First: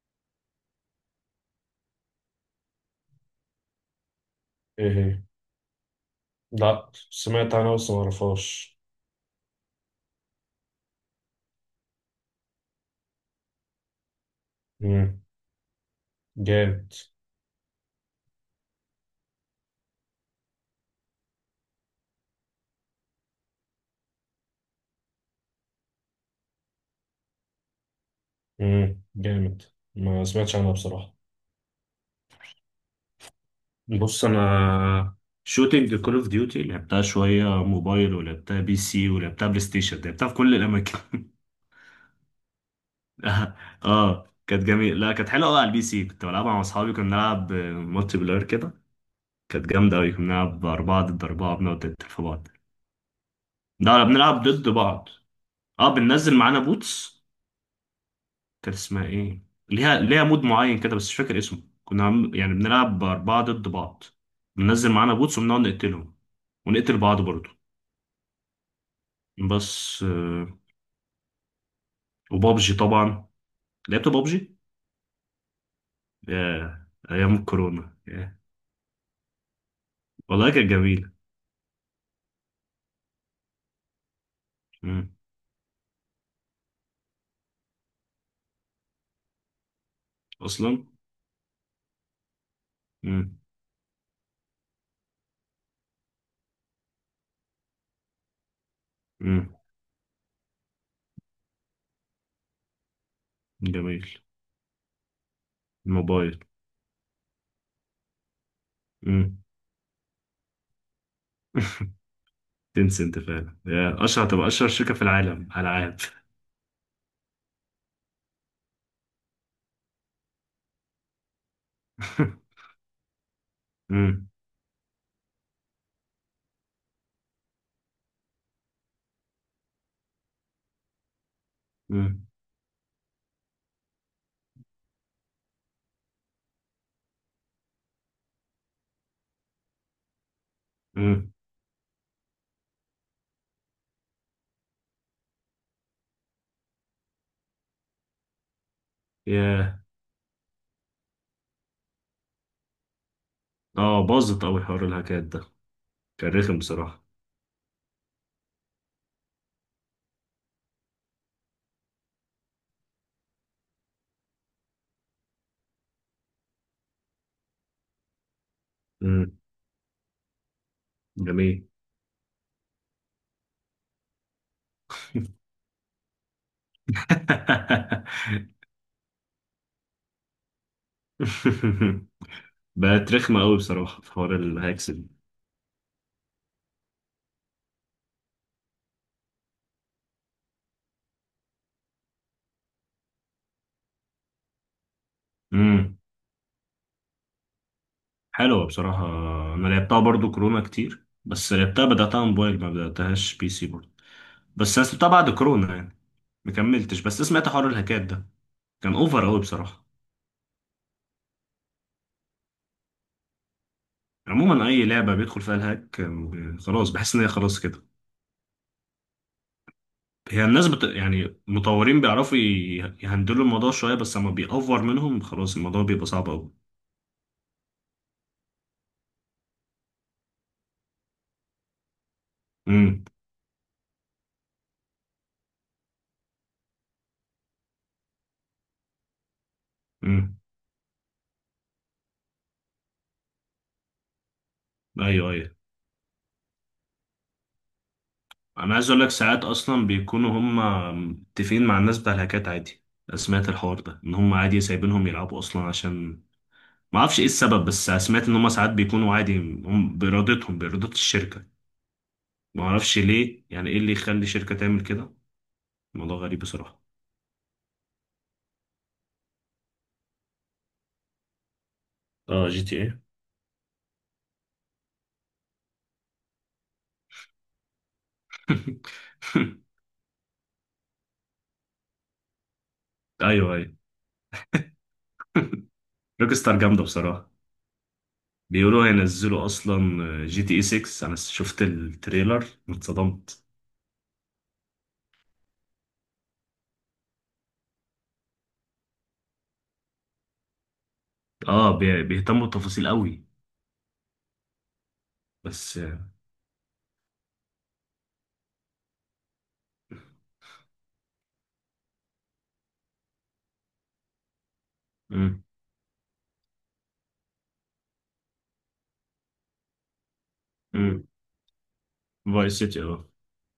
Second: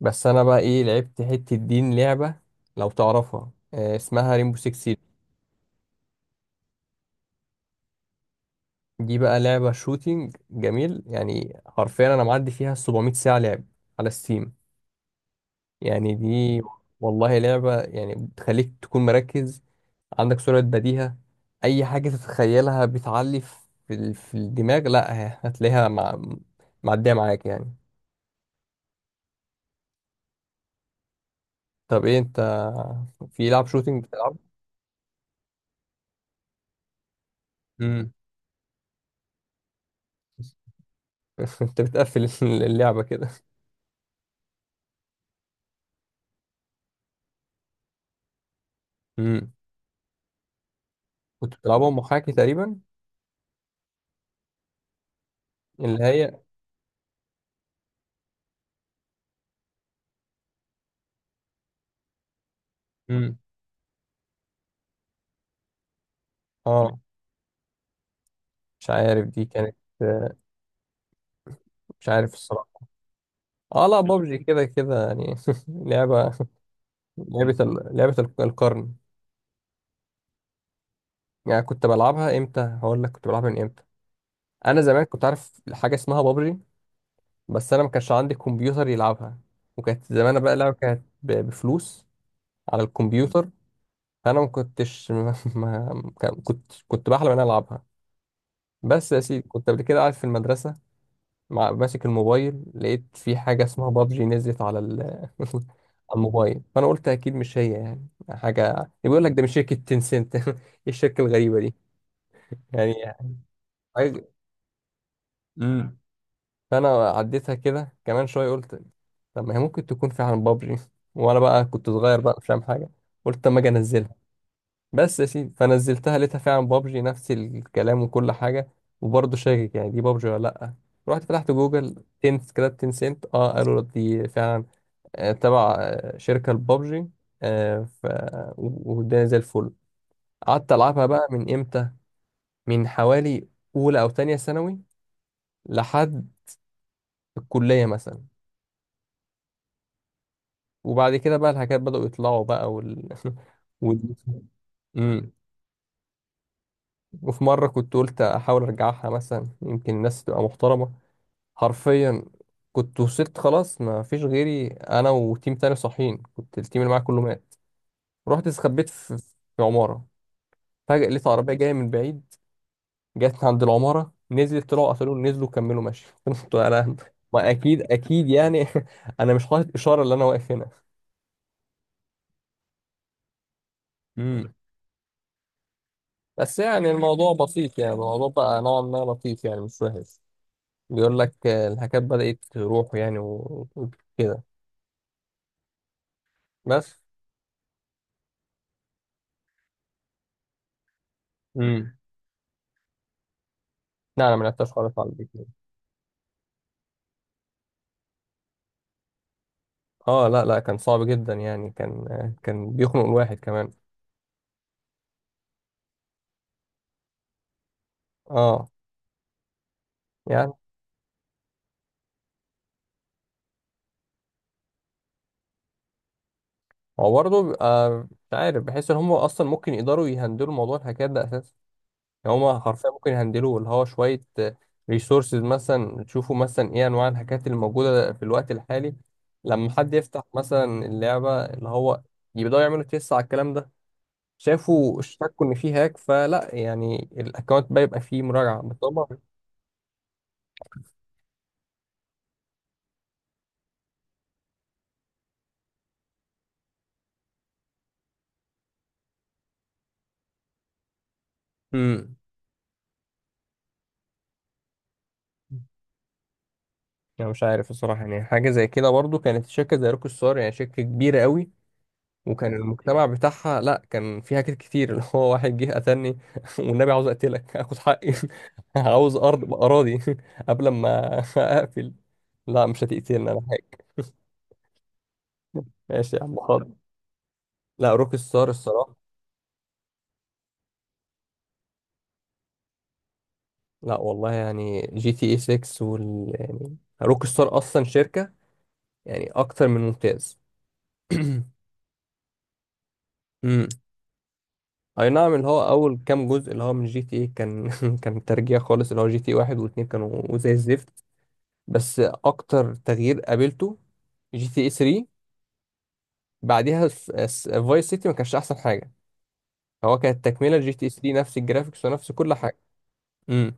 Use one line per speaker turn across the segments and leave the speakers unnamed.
بس انا بقى ايه لعبت حتة دين لعبة لو تعرفها، آه، اسمها ريمبو 6
ايه
سيج.
هي؟ لا، سمعت عنها بس ما اعرفهاش.
دي بقى لعبة شوتينج جميل، يعني حرفيا انا معدي فيها 700 ساعة لعب على ستيم.
مم،
يعني دي
جامد.
والله لعبة، يعني بتخليك تكون مركز، عندك سرعة بديهة، اي حاجة تتخيلها بتعلي في في الدماغ. لا هتلاقيها معدية معاك يعني.
مم، جامد. ما سمعتش عنها بصراحة.
طب ايه انت، في لعب شوتينج
بص
بتلعب؟
انا، شوتينج كول اوف ديوتي لعبتها شويه
امم
موبايل ولعبتها بي سي ولعبتها بلاي ستيشن، لعبتها في كل الاماكن.
انت بتقفل اللعبة
اه كانت جميل، لا كانت حلوه قوي على البي سي، كنت بلعبها مع اصحابي، كنا بنلعب مالتي بلاير كده.
كده؟
كانت جامده قوي، كنا بنلعب اربعه ضد
كنت
اربعه بنقعد
بتلعبها
نقتل في
محاكي
بعض.
تقريبا؟
لا لا، بنلعب ضد بعض. اه
اللي
بننزل
هي
معانا بوتس. كانت اسمها ايه؟ ليها مود معين كده بس مش فاكر اسمه، يعني بنلعب
امم
أربعة ضد بعض. بننزل معانا بوتس وبنقعد نقتلهم
اه،
ونقتل بعض برضه.
مش عارف دي كانت،
بس
آه،
آه،
مش عارف
وبابجي
الصراحة.
طبعا.
اه، لا،
لعبت
بابجي
بابجي،
كده كده يعني لعبة.
ياه أيام الكورونا،
لعبة
ياه.
القرن.
والله كانت جميلة.
يعني كنت بلعبها امتى؟ هقول لك كنت بلعبها من امتى. انا زمان
مم.
كنت عارف حاجة اسمها بابجي، بس انا ما كانش عندي كمبيوتر يلعبها، وكانت زمان بقى لعبة
أصلا.
كانت بفلوس على
مم.
الكمبيوتر. فانا ما كنتش ما... ما... كنت بحلم ان انا العبها. بس يا سيدي،
مم.
كنت قبل كده قاعد في المدرسة ماسك الموبايل، لقيت في حاجة اسمها
جميل.
بابجي نزلت على على
الموبايل.
الموبايل. فأنا قلت أكيد مش هي، يعني حاجة بيقول لك
مم.
ده من شركة تنسنت إيه الشركة الغريبة دي يعني؟
تنسى أنت فعلا، يا أشهر
عايز-
تبقى أشهر شركة في العالم ألعاب.
امم فأنا عديتها كده كمان شوية، قلت طب ما هي ممكن تكون فعلا بابجي، وأنا بقى كنت صغير بقى مش فاهم حاجة، قلت أما أجي أنزلها.
مم.
بس يا سيدي، فنزلتها لقيتها فعلا بابجي، نفس الكلام وكل حاجة. وبرضه شاكك يعني دي بابجي ولا لأ. رحت فتحت جوجل،
مم.
تنس كده، تنسنت، اه قالوا دي فعلا آه، تبع آه، شركة البابجي. آه، ف والدنيا زي الفل. قعدت ألعبها بقى
مم.
من إمتى؟ من حوالي أولى أو تانية ثانوي لحد الكلية مثلا.
ياه.
وبعد كده بقى الحاجات بدأوا يطلعوا بقى
اه
وال...
باظت أوي حوار الهاكات
مم.
ده، كان رخم بصراحة.
وفي مرة كنت قلت أحاول أرجعها، مثلا يمكن الناس تبقى محترمة. حرفيا كنت وصلت، خلاص ما فيش غيري، أنا وتيم تاني صاحيين، كنت التيم اللي معايا كله مات. رحت استخبيت في
امم.
عمارة، فجأة لقيت عربية
جميل.
جاية من بعيد، جت عند العمارة، نزلت، طلعوا قفلوه، نزلوا كملوا ماشي قلت انا ما، اكيد اكيد يعني انا مش حاطط اشارة اللي انا واقف هنا.
بقت رخمة أوي بصراحة في حوار
امم
الهاكس دي.
بس يعني الموضوع بسيط، يعني الموضوع بقى نوعا ما لطيف، يعني مش وحش. بيقول لك آه، الهكات بدأت تروح يعني، وكده.
امم.
بس.
حلوة بصراحة. أنا لعبتها برضو كورونا كتير، بس لعبتها
امم.
بدأتها موبايل ما بدأتهاش بي سي برضو.
لا، انا ما لعبتهاش
بس أنا
خالص على
سبتها
البيت.
بعد كورونا يعني، ما كملتش، بس سمعت حوار الهاكات ده، كان أوفر أوي بصراحة.
اه لا لا، كان صعب جدا يعني، كان بيخنق الواحد كمان.
عموما أي لعبة بيدخل فيها الهاك خلاص بحس إن هي خلاص كده.
اه، يعني
يعني المطورين بيعرفوا يهندلوا الموضوع شوية، بس لما بيأوفر منهم خلاص الموضوع بيبقى صعب
هو برضه بيبقى، مش عارف، بحس ان هم اصلا ممكن يقدروا يهندلوا موضوع الهكات ده. يعني هما حرفيا
أوي.
ممكن يهندلوا، اللي هو شوية ريسورسز مثلا، تشوفوا مثلا ايه انواع الحاجات اللي موجودة في الوقت الحالي. لما حد يفتح
امم.
مثلا اللعبة، اللي هو، يبدأوا يعملوا تيست على الكلام ده. شافوا
ايوه
اشتكوا
ايوه.
ان فيه هاك، فلا، يعني الاكونت بقى يبقى فيه مراجعة
انا عايز اقول
بالطبع.
لك ساعات اصلا بيكونوا هم متفقين مع الناس بتاع الهاكات عادي. أنا سمعت الحوار ده ان هم عادي سايبينهم يلعبوا اصلا، عشان ما اعرفش ايه السبب، بس سمعت ان هم ساعات بيكونوا عادي، هم بارادتهم باراده الشركه.
امم،
ما اعرفش ليه، يعني ايه اللي يخلي شركه تعمل كده؟ الموضوع غريب بصراحه.
انا مش عارف الصراحة، يعني حاجة زي كده برضو، كانت شركة زي روك ستار، يعني شركة كبيرة قوي،
اه
وكان
جي تي ايه.
المجتمع بتاعها، لا كان فيها حاجات كتير اللي هو، واحد جه قتلني والنبي عاوز اقتلك اخد حقي عاوز ارض اراضي قبل ما اقفل. لا، مش هتقتلني انا
ايوه ايوه.
حاج. ماشي يا عم،
روكستار
حاضر.
جامده بصراحه.
لا، روك ستار
بيقولوا
الصراحه،
هينزلوا اصلا جي تي اي 6، انا شفت التريلر اتصدمت.
لا والله، يعني جي تي اي 6 وال، يعني روك ستار اصلا شركه يعني اكتر من ممتاز.
اه بيهتموا بالتفاصيل قوي.
امم، اي نعم، اللي هو
بس.
اول كام جزء اللي هو من جي تي اي كان كان ترجيع خالص، اللي هو جي تي اي 1 و2 كانوا زي الزفت. بس اكتر تغيير قابلته جي تي اي 3،
امم.
بعديها فايس سيتي ما كانش احسن حاجه، هو كانت تكمله جي تي اي
امم.
3، نفس الجرافيكس ونفس كل حاجه.
فايس سيتي، اه.
امم،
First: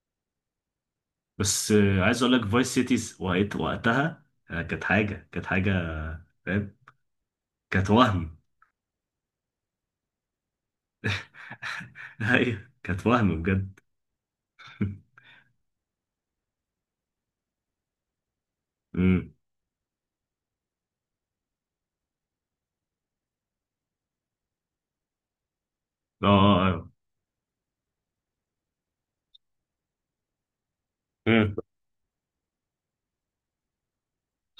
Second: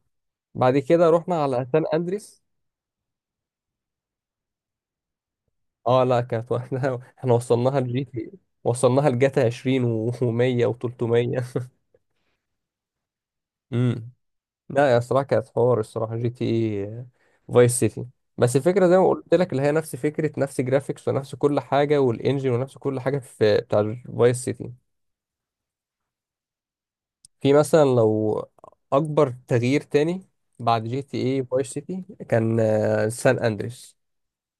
بعد كده رحنا على
بس
سان
عايز اقول
اندريس.
لك فايس سيتيز وقتها، كانت حاجه، كانت حاجه.
اه لا، كانت،
فاهم.
واحنا احنا وصلناها
كانت
لجي تي
وهم.
وصلناها لجاتا 20 و100 و300.
ايوه كانت وهم بجد.
امم، لا يا صراحه، كانت حوار الصراحه جي تي اي فايس سيتي، بس الفكره زي ما قلت
امم.
لك، اللي هي نفس فكره، نفس جرافيكس ونفس كل حاجه، والانجن ونفس كل حاجه في بتاع فايس سيتي.
اه اه آه.
في مثلا لو اكبر تغيير تاني بعد جي تي اي
امم.
فايس سيتي كان آه، سان اندريس،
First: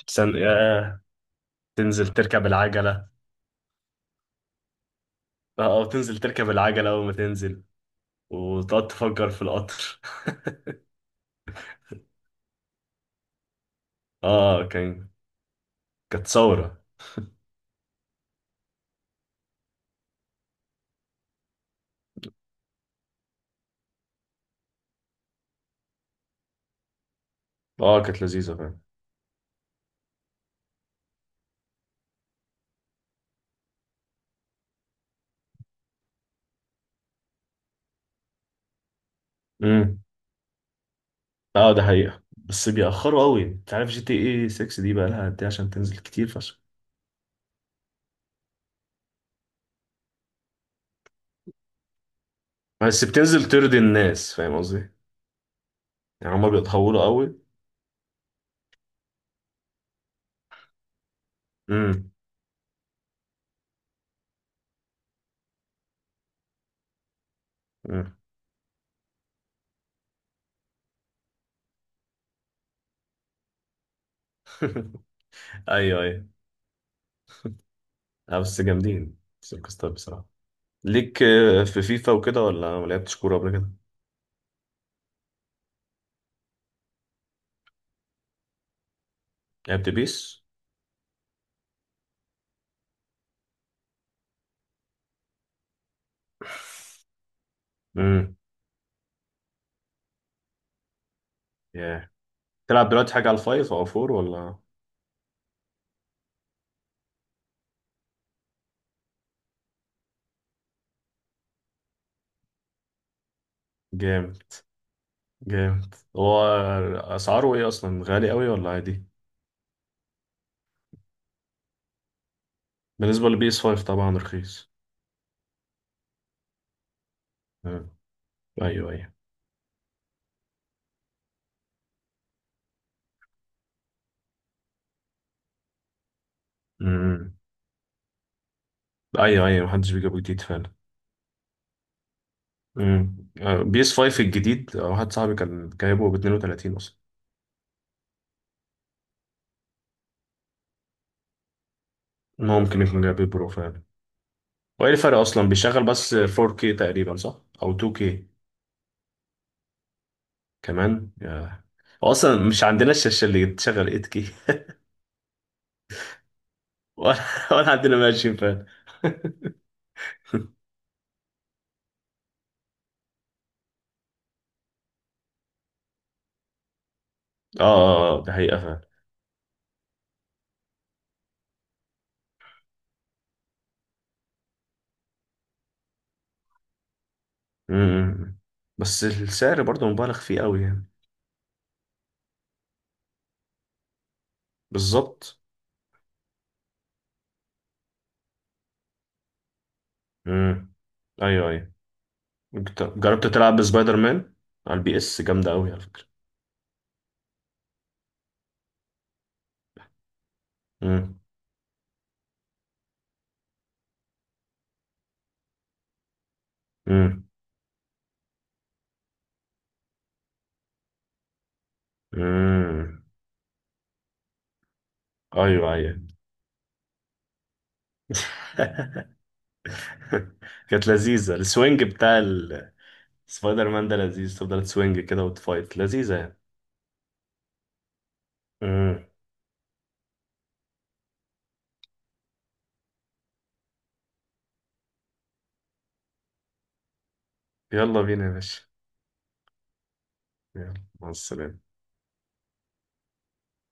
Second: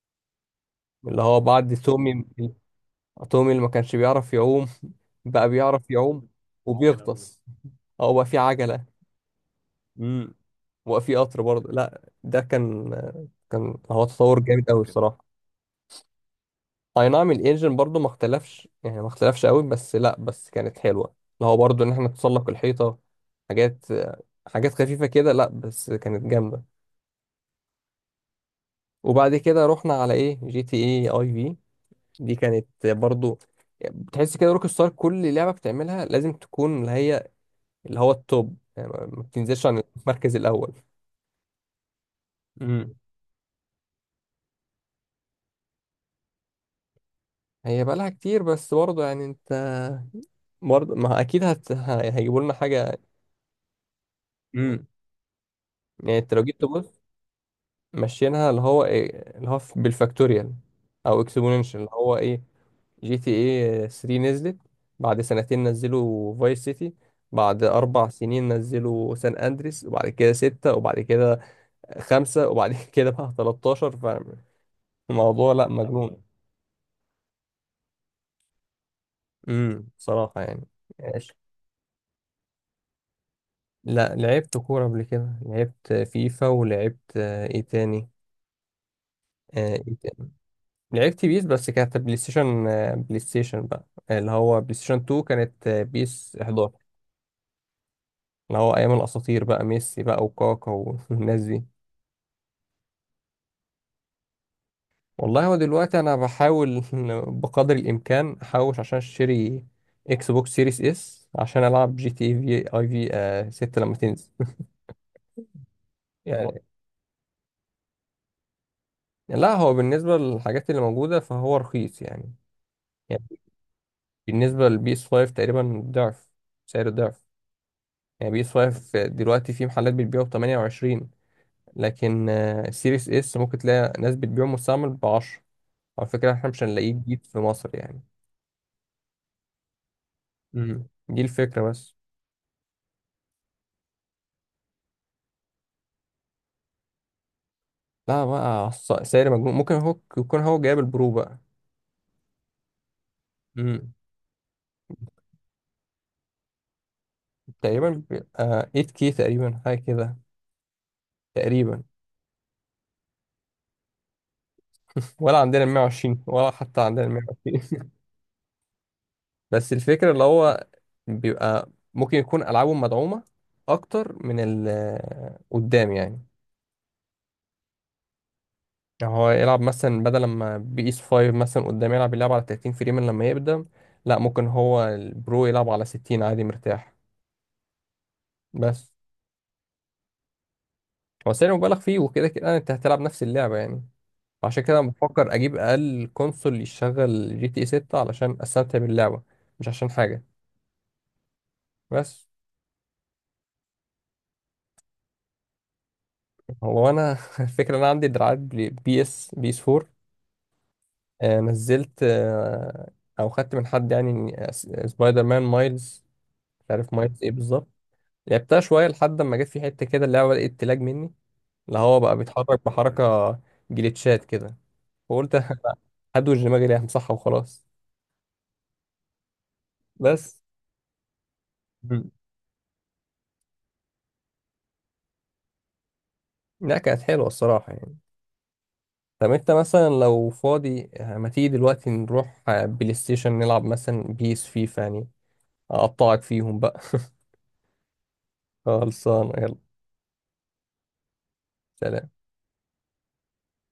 احسن يا،
اللي هو بعد
تنزل
تومي،
تركب العجله.
تومي اللي ما كانش بيعرف يعوم بقى
اه، او
بيعرف
تنزل
يعوم
تركب العجله اول ما
وبيغطس،
تنزل،
هو بقى في عجلة.
وتقعد تفجر في القطر.
امم، وبقى في قطر برضه. لا ده كان هو تطور جامد
اه
قوي
كان،
الصراحة.
كانت ثوره.
اي نعم، الانجن برضه ما اختلفش، يعني ما اختلفش قوي، بس لا، بس كانت حلوة، اللي هو برضه ان احنا نتسلق الحيطة، حاجات خفيفة كده. لا بس كانت جامدة.
اه كانت لذيذه.
وبعد كده رحنا على ايه، جي تي اي اي، في دي كانت برضو بتحس كده روك ستار كل لعبه بتعملها لازم تكون اللي هي، اللي هو التوب، يعني ما بتنزلش عن
فاهم.
المركز الاول.
اه ده حقيقة، بس
امم،
بيأخروا قوي، انت عارف جي تي اي 6 دي بقى لها قد ايه عشان تنزل؟ كتير فشخ.
هي بقى لها كتير، بس برضه يعني انت، برضه ما، اكيد هيجيبوا لنا حاجه.
بس بتنزل ترضي الناس، فاهم
امم،
قصدي؟
يعني انت
يعني
لو
هما
جيت تبص
بيتهوروا قوي.
ماشيينها، اللي هو ايه، اللي هو بالفاكتوريال او اكسبوننشال اللي
امم.
هو ايه، جي تي اي 3 نزلت، بعد سنتين نزلوا فايس سيتي، بعد أربع
أمم.
سنين نزلوا سان أندريس، وبعد كده ستة، وبعد كده خمسة، وبعد كده بقى 13. فالموضوع لأ،
ايوه
مجنون.
ايوه. لا بس جامدين سيركس
امم،
ستار بصراحة.
بصراحة يعني.
ليك
ماشي،
في فيفا وكده، ولا ما لعبتش كورة قبل كده؟
لا لعبت كورة قبل كده، لعبت فيفا، ولعبت، آه، ايه تاني، آه،
لعبت
ايه تاني
بيس.
لعبت بيس، بس كانت بلاي ستيشن، بقى اللي هو بلاي ستيشن 2، كانت، آه، بيس 11،
امم.
اللي هو ايام الاساطير بقى، ميسي بقى وكاكا والناس دي.
ياه. تلعب دلوقتي حاجة على الفايف او فور ولا؟
والله، هو دلوقتي انا بحاول بقدر الامكان احوش عشان اشتري اكس بوكس سيريس اس، عشان العب جي تي اي في اي في آه 6 لما تنزل.
جامد. جامد هو.
والله يعني،
اسعاره ايه اصلا، غالي قوي ولا عادي؟
لا هو بالنسبه للحاجات اللي موجوده فهو رخيص يعني، يعني
بالنسبة لبيس 5 طبعا
بالنسبه
رخيص.
للبي اس 5 تقريبا ضعف، سعره ضعف.
أمم.
يعني بي اس
ايوه
5
ايوه.
دلوقتي في محلات بتبيعه ب 28، لكن آه سيريس اس ممكن تلاقي ناس بتبيعه مستعمل ب 10. على فكره احنا مش هنلاقيه جديد
أمم.
في مصر يعني.
ايوه ايوه، محدش بيجيبه جديد فعلا.
امم، دي الفكره بس.
امم، بي اس 5 الجديد، واحد صاحبي كان جايبه ب 32 اصلا.
لا بقى، سعر مجنون، ممكن هو يكون هو جايب البرو بقى.
ان هو ممكن يكون جايب برو فعلا.
امم،
وايه الفرق اصلا؟ بيشغل بس 4K تقريبا، صح؟ او
تقريبا،
2K
آه 8K كي تقريبا حاجه كده
كمان يا.
تقريبا.
هو اصلا مش عندنا الشاشه اللي تشغل 8K.
ولا عندنا 120، ولا حتى عندنا
ولا، ولا
120
عندنا ماشين فعلا.
بس الفكره اللي هو بيبقى ممكن يكون العابه مدعومه اكتر من قدام يعني.
اه اه آه، ده حقيقة فعلا.
يعني هو يلعب مثلا، بدل ما بي اس 5 مثلا قدام يلعب اللعب على 30 فريم لما يقدم، لا ممكن هو البرو يلعب على 60 عادي مرتاح.
امم.
بس
بس السعر برضه مبالغ فيه قوي يعني.
هو سعر مبالغ فيه، وكده كده انت هتلعب نفس اللعبه يعني. عشان كده بفكر
بالظبط.
اجيب اقل كونسول يشغل جي تي اي 6 علشان استمتع باللعبه، مش عشان حاجه.
امم. ايوه ايوه.
بس
جربت تلعب بسبايدر مان على البي اس؟ جامدة قوي على فكرة.
هو انا الفكره إن انا عندي دراعات بي اس، بي اس 4،
مم.
آه، نزلت، آه، او خدت من حد يعني سبايدر مان مايلز، مش عارف مايلز
امم.
ايه بالظبط. لعبتها شويه، لحد ما جت في حته كده اللعبه بدات تلاج مني، اللي هو بقى بيتحرك
امم.
بحركه، جليتشات كده. فقلت
ايوه ايوه.
هدوش دماغي ليه، همسحها وخلاص. بس.
كانت لذيذه السوينج
مم.
بتاع سبايدر مان ده، لذيذ تفضل تسوينج كده وتفايت، لذيذه يعني.
لا كانت حلوه الصراحه يعني.
امم.
طب انت مثلا لو فاضي، ما تيجي دلوقتي نروح بلاي ستيشن نلعب مثلا بيس، فيفا يعني، اقطعك فيهم بقى
يلا بينا يا باشا.
خلصانه، يلا.
يلا. مع السلامه.
سلام.